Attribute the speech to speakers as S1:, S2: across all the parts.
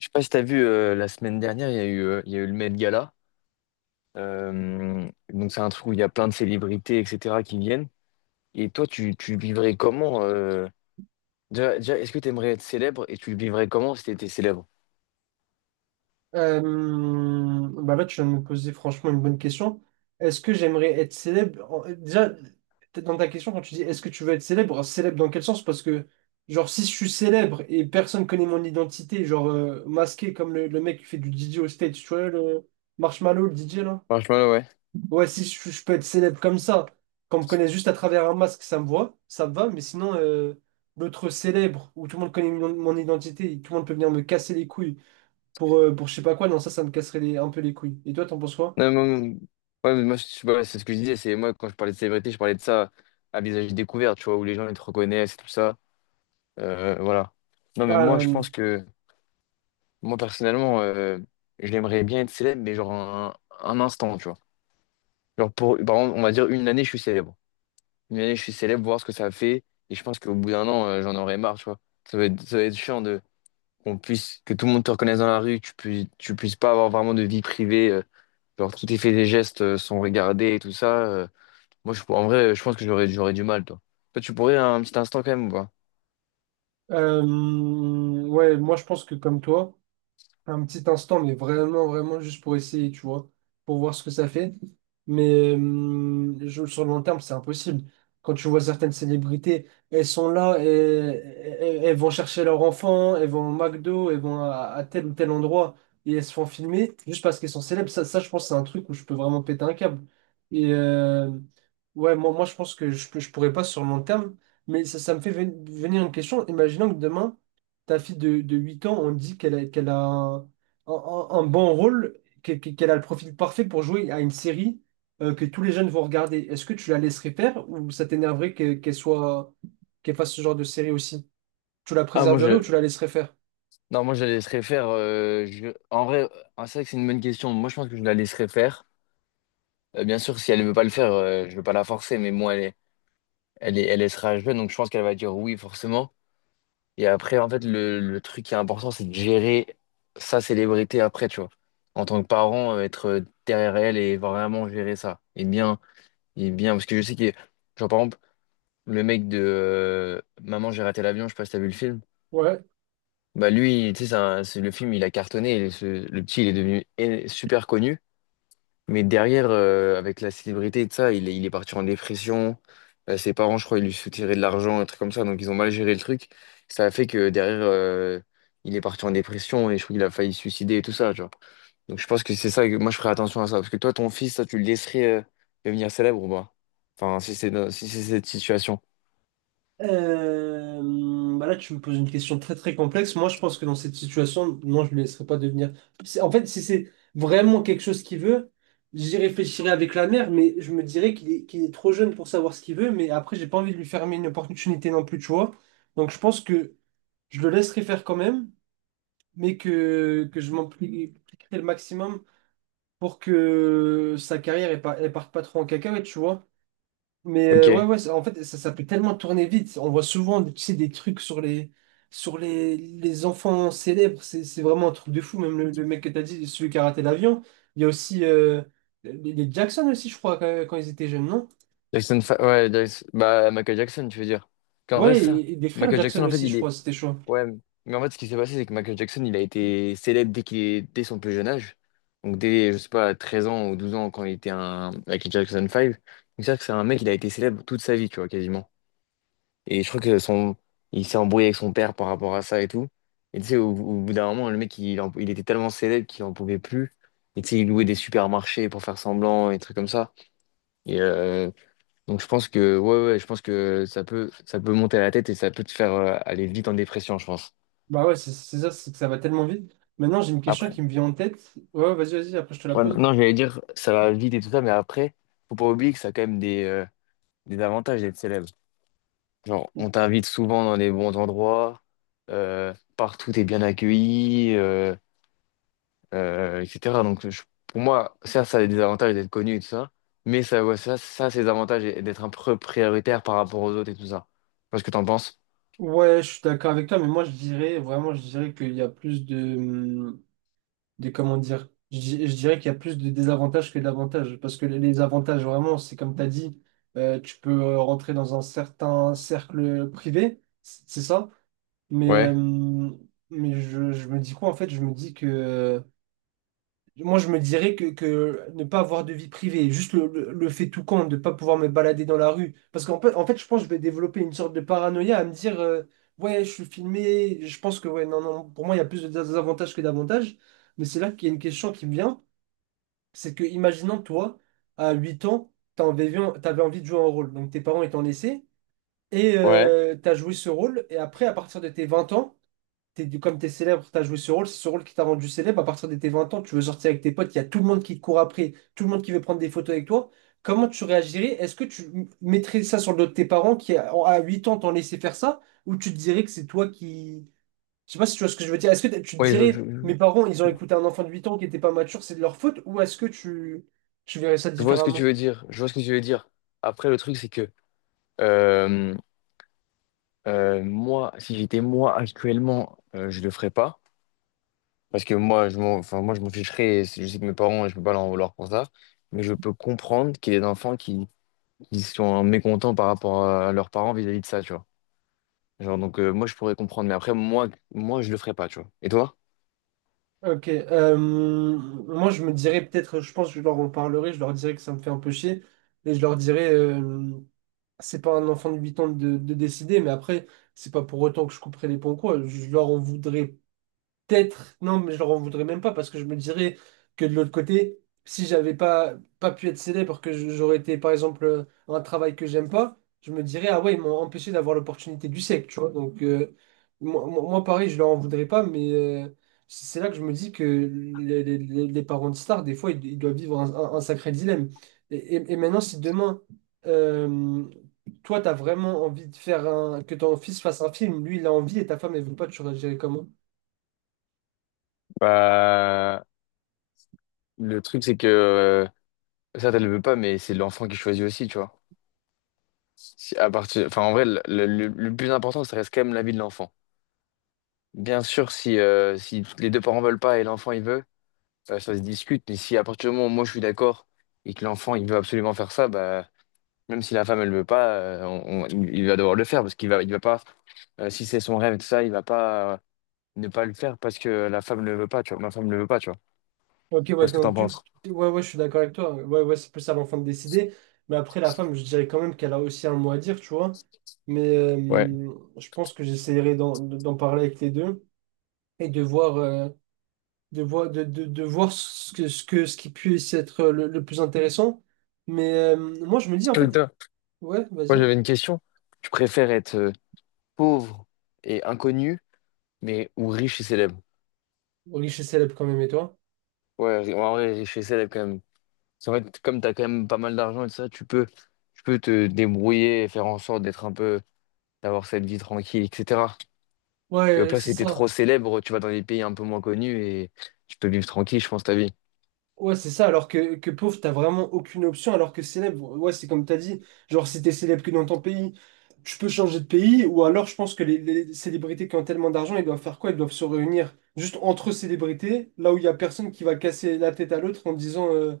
S1: Je sais pas si t'as vu la semaine dernière, il y a eu, il y a eu le Met Gala. Donc c'est un truc où il y a plein de célébrités, etc. qui viennent. Et toi, tu vivrais comment déjà, est-ce que tu aimerais être célèbre et tu le vivrais comment si t'étais célèbre?
S2: Euh, Bah là, tu viens de me poser franchement une bonne question. Est-ce que j'aimerais être célèbre? Déjà, peut-être dans ta question, quand tu dis est-ce que tu veux être célèbre, célèbre dans quel sens? Parce que, genre, si je suis célèbre et personne connaît mon identité, genre masqué comme le mec qui fait du DJ au stage, tu vois, le Marshmallow, le DJ là?
S1: Franchement, ouais.
S2: Ouais, si je peux être célèbre comme ça, qu'on me connaisse juste à travers un masque, ça me voit, ça me va, mais sinon, l'autre célèbre où tout le monde connaît mon identité, tout le monde peut venir me casser les couilles pour je sais pas quoi, non, ça me casserait un peu les couilles. Et toi, t'en penses quoi?
S1: Non, mais moi, ouais, mais moi, je sais pas, c'est ce que je disais. C'est moi quand je parlais de célébrité, je parlais de ça à visage découvert, tu vois, où les gens ils te reconnaissent et tout ça. Voilà. Non, mais
S2: Ah,
S1: moi, je pense que moi personnellement, j'aimerais bien être célèbre, mais genre un instant, tu vois. Genre pour, par exemple, on va dire une année, je suis célèbre. Une année, je suis célèbre, voir ce que ça fait. Et je pense qu'au bout d'un an, j'en aurais marre, tu vois. Ça va être chiant de qu'on puisse, que tout le monde te reconnaisse dans la rue, que tu puisses pas avoir vraiment de vie privée. Genre, tous tes faits et gestes sont regardés et tout ça. Moi, en vrai, je pense que j'aurais du mal, toi. Toi, tu pourrais un petit instant quand même ou pas?
S2: ouais, moi, je pense que comme toi. Un petit instant, mais vraiment, vraiment juste pour essayer, tu vois, pour voir ce que ça fait. Mais sur le long terme, c'est impossible. Quand tu vois certaines célébrités, elles sont là, et, elles vont chercher leur enfant, elles vont au McDo, elles vont à tel ou tel endroit, et elles se font filmer juste parce qu'elles sont célèbres. Ça, je pense, c'est un truc où je peux vraiment péter un câble. Et ouais, moi, je pense que je pourrais pas sur le long terme, mais ça me fait venir une question. Imaginons que demain, ta fille de 8 ans, on dit qu'elle a un bon rôle, qu'elle a le profil parfait pour jouer à une série que tous les jeunes vont regarder. Est-ce que tu la laisserais faire ou ça t'énerverait qu'elle fasse ce genre de série aussi? Tu la
S1: Ah,
S2: préserverais ou tu la laisserais faire?
S1: non, moi, je la laisserais faire. En vrai, ah, c'est vrai que c'est une bonne question. Moi, je pense que je la laisserais faire. Bien sûr, si elle ne veut pas le faire, je ne veux pas la forcer, mais moi, elle est. elle est, elle elle sera jeune, donc je pense qu'elle va dire oui, forcément. Et après, en fait, le truc qui est important, c'est de gérer sa célébrité après, tu vois. En tant que parent, être derrière elle et vraiment gérer ça. Et bien, parce que je sais que, genre, par exemple, le mec de Maman, j'ai raté l'avion, je sais pas si t'as vu le film.
S2: Ouais.
S1: Bah, lui, tu sais, le film, il a cartonné et le petit, il est devenu super connu. Mais derrière, avec la célébrité et tout ça, il est parti en dépression. Ses parents, je crois, ils lui soutiraient de l'argent, un truc comme ça. Donc, ils ont mal géré le truc. Ça a fait que derrière, il est parti en dépression et je trouve qu'il a failli se suicider et tout ça, tu vois. Donc, je pense que c'est ça que moi, je ferais attention à ça. Parce que toi, ton fils, ça, tu le laisserais devenir célèbre ou pas? Enfin, si c'est cette situation.
S2: Bah là, tu me poses une question très très complexe. Moi, je pense que dans cette situation, non, je ne le laisserai pas devenir. En fait, si c'est vraiment quelque chose qu'il veut, j'y réfléchirai avec la mère, mais je me dirais qu'il est trop jeune pour savoir ce qu'il veut. Mais après, j'ai pas envie de lui fermer une opportunité non plus, tu vois. Donc, je pense que je le laisserai faire quand même, mais que je m'impliquerai le maximum pour que sa carrière ne parte pas trop en cacahuète, tu vois. Mais ouais,
S1: Ok.
S2: ouais, en fait, ça peut tellement tourner vite. On voit souvent, tu sais, des trucs sur les enfants célèbres. C'est vraiment un truc de fou. Même le mec que t'as dit, celui qui a raté l'avion. Il y a aussi les Jackson aussi, je crois, quand ils étaient jeunes, non?
S1: Jackson, Fa- ouais, Jackson- bah, Michael Jackson, tu veux dire. Qu'en vrai,
S2: Ouais,
S1: c'est ça.
S2: et des frères
S1: Michael Jackson,
S2: Jackson
S1: en fait,
S2: aussi,
S1: il
S2: je crois,
S1: est.
S2: c'était chaud.
S1: Ouais, mais en fait, ce qui s'est passé, c'est que Michael Jackson, il a été célèbre dès son plus jeune âge. Donc, dès, je sais pas, 13 ans ou 12 ans, quand il était un Michael Jackson 5. Donc, c'est-à-dire que c'est un mec, il a été célèbre toute sa vie, tu vois, quasiment. Et je crois que il s'est embrouillé avec son père par rapport à ça et tout. Et tu sais, au bout d'un moment, le mec, il était tellement célèbre qu'il en pouvait plus. Et tu sais, il louait des supermarchés pour faire semblant et des trucs comme ça. Et donc, je pense que, ouais, je pense que ça peut monter à la tête et ça peut te faire aller vite en dépression, je pense.
S2: Bah ouais, c'est ça, c'est que ça va tellement vite. Maintenant, j'ai une question qui me vient en tête. Ouais, vas-y, vas-y, après je te la
S1: Ouais,
S2: pose.
S1: non, j'allais dire, ça va vite et tout ça, mais après, faut pas oublier que ça a quand même des avantages d'être célèbre. Genre, on t'invite souvent dans les bons endroits, partout t'es bien accueilli, etc. Pour moi, ça a des avantages d'être connu et tout ça, mais ça, c'est des avantages d'être un peu prioritaire par rapport aux autres et tout ça. Tu vois ce que t'en penses?
S2: Ouais, je suis d'accord avec toi, mais moi je dirais vraiment, je dirais qu'il y a plus de, comment dire, je dirais qu'il y a plus de désavantages que d'avantages. Parce que les avantages, vraiment, c'est comme tu as dit, tu peux rentrer dans un certain cercle privé, c'est ça. Mais, euh,
S1: Ouais.
S2: mais je me dis quoi en fait? Je me dis que moi, je me dirais que ne pas avoir de vie privée, juste le fait tout compte, de ne pas pouvoir me balader dans la rue. Parce qu'en fait, je pense que je vais développer une sorte de paranoïa à me dire, ouais, je suis filmé, je pense que, ouais, non, non, pour moi, il y a plus de désavantages que d'avantages. Mais c'est là qu'il y a une question qui me vient, c'est que, imaginons, toi, à 8 ans, tu avais, envie de jouer un rôle. Donc, tes parents ils t'ont laissé, et
S1: Ouais.
S2: tu as joué ce rôle, et après, à partir de tes 20 ans, comme t'es célèbre, t'as joué ce rôle, c'est ce rôle qui t'a rendu célèbre. À partir de tes 20 ans, tu veux sortir avec tes potes, il y a tout le monde qui te court après, tout le monde qui veut prendre des photos avec toi. Comment tu réagirais? Est-ce que tu mettrais ça sur le dos de tes parents qui, à 8 ans, t'ont laissé faire ça? Ou tu te dirais que c'est toi qui. Je sais pas si tu vois ce que je veux dire. Est-ce que tu te
S1: Oui,
S2: dirais, mes parents, ils ont
S1: je-
S2: écouté un enfant de 8 ans qui n'était pas mature, c'est de leur faute? Ou est-ce que tu verrais ça
S1: je vois ce que tu
S2: différemment?
S1: veux dire. Je vois ce que tu veux dire. Après, le truc, c'est que euh, moi, si j'étais moi actuellement, je le ferais pas. Parce que moi, je m'en ficherais. Et je sais que mes parents, je peux pas leur en vouloir pour ça. Mais je peux comprendre qu'il y ait des enfants qui sont mécontents par rapport à leurs parents vis-à-vis de ça, tu vois. Moi, je pourrais comprendre. Mais après, moi, je le ferais pas, tu vois. Et toi?
S2: Ok, moi je me dirais peut-être, je pense que je leur en parlerai, je leur dirais que ça me fait un peu chier, et je leur dirais, c'est pas un enfant de 8 ans de décider, mais après, c'est pas pour autant que je couperai les ponts, quoi. Je leur en voudrais peut-être, non, mais je leur en voudrais même pas parce que je me dirais que de l'autre côté, si j'avais pas pu être célèbre, que j'aurais été par exemple un travail que j'aime pas, je me dirais, ah ouais, ils m'ont empêché d'avoir l'opportunité du siècle, tu vois. Donc, moi, pareil, je leur en voudrais pas, mais c'est là que je me dis que les parents de stars, des fois, ils doivent vivre un sacré dilemme. Et maintenant, si demain, euh, toi, t'as vraiment envie de que ton fils fasse un film, lui, il a envie et ta femme, elle veut pas, tu réagirais comment?
S1: Bah, le truc, c'est que ça, tu le veux pas, mais c'est l'enfant qui choisit aussi, tu vois. Si- à partir, enfin, en vrai, le- Le plus important, ça reste quand même la vie de l'enfant. Bien sûr, si, si les deux parents veulent pas et l'enfant il veut, ça se discute, mais si à partir du moment où moi je suis d'accord et que l'enfant il veut absolument faire ça, bah, même si la femme elle veut pas, il va devoir le faire parce qu'il va pas, si c'est son rêve et tout ça, il va pas ne pas le faire parce que la femme ne le veut pas, tu vois, ma femme ne le veut pas, tu vois.
S2: Ok, ouais,
S1: Qu'est-ce que t'en
S2: donc
S1: penses?
S2: ouais, ouais, je suis d'accord avec toi. Ouais, ouais, c'est plus à l'enfant de décider. Mais après, la femme, je dirais quand même qu'elle a aussi un mot à dire, tu vois. Mais
S1: Ouais.
S2: je pense que j'essaierai d'en parler avec les deux et de voir, de voir ce qui puisse être le plus intéressant. Mais moi, je me dis, en
S1: Toi,
S2: fait,
S1: toi,
S2: ouais,
S1: Moi
S2: vas-y.
S1: j'avais une question. Tu préfères être pauvre et inconnu, mais ou riche et célèbre?
S2: Riche et célèbre quand même, et toi?
S1: Ouais, en vrai, riche et célèbre quand même. Parce qu'en fait, comme t'as quand même pas mal d'argent et tout ça, tu peux te débrouiller et faire en sorte d'être un peu. D'avoir cette vie tranquille, etc. Et au
S2: Ouais,
S1: pire,
S2: c'est
S1: si t'es trop
S2: ça.
S1: célèbre, tu vas dans des pays un peu moins connus et tu peux vivre tranquille, je pense, ta vie.
S2: Ouais, c'est ça, alors que pauvre, t'as vraiment aucune option, alors que célèbre, ouais, c'est comme t'as dit, genre si t'es célèbre que dans ton pays, tu peux changer de pays, ou alors je pense que les célébrités qui ont tellement d'argent, ils doivent faire quoi? Ils doivent se réunir juste entre célébrités, là où il y a personne qui va casser la tête à l'autre en disant euh,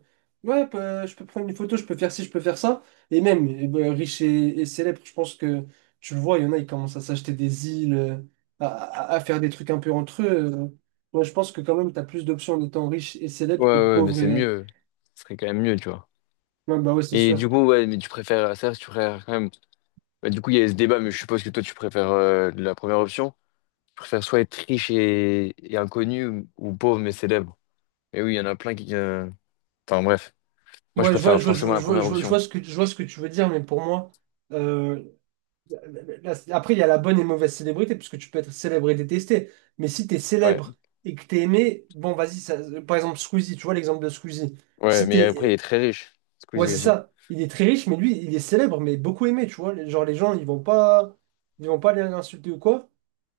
S2: Ouais, bah, je peux prendre une photo, je peux faire ci, je peux faire ça. Et même, eh ben, riches et célèbres, je pense que tu le vois, il y en a, ils commencent à s'acheter des îles, à faire des trucs un peu entre eux. euh. Ouais, je pense que quand même, tu as plus d'options en étant riche et
S1: Ouais,
S2: célèbre que
S1: ouais, mais
S2: pauvre
S1: c'est
S2: et.
S1: mieux. Ce serait quand même mieux, tu vois.
S2: Ouais, bah ouais, c'est
S1: Et
S2: sûr.
S1: du coup, ouais, mais tu préfères quand même. Bah, du coup, il y a ce débat, mais je suppose que toi, tu préfères la première option. Tu préfères soit être riche et inconnu ou pauvre mais célèbre. Mais oui, il y en a plein qui. Enfin, bref. Moi, je
S2: Ouais, je vois,
S1: préfère forcément la première option.
S2: je vois ce que, tu veux dire, mais pour moi, euh, après, il y a la bonne et mauvaise célébrité, puisque tu peux être célèbre et détesté. Mais si tu es
S1: Ouais,
S2: célèbre et que tu es aimé, bon, vas-y, par exemple, Squeezie, tu vois l'exemple de Squeezie.
S1: ouais,
S2: Si
S1: mais après, il est
S2: t'es.
S1: très riche.
S2: Ouais,
S1: Squeezie
S2: c'est
S1: aussi.
S2: ça. Il est très riche, mais lui, il est célèbre, mais beaucoup aimé, tu vois. Genre, les gens, ils vont pas, aller l'insulter ou quoi.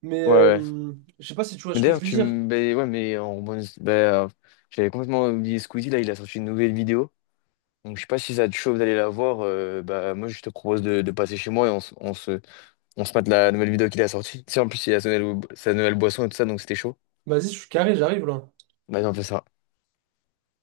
S2: Mais
S1: Ouais, ouais.
S2: je sais pas si tu vois
S1: Mais
S2: ce que je
S1: d'ailleurs,
S2: veux
S1: tu
S2: dire.
S1: me. Ben ouais, mais en bonne. Ben, euh, j'avais complètement oublié Squeezie, là, il a sorti une nouvelle vidéo. Donc, je sais pas si ça te chauffe d'aller la voir. Bah, moi, je te propose de passer chez moi et on se mate la nouvelle vidéo qu'il a sortie. Tu sais, en plus, il a sa nouvelle boisson et tout ça, donc c'était chaud.
S2: Vas-y, je suis carré, j'arrive là.
S1: Vas-y, on fait ça.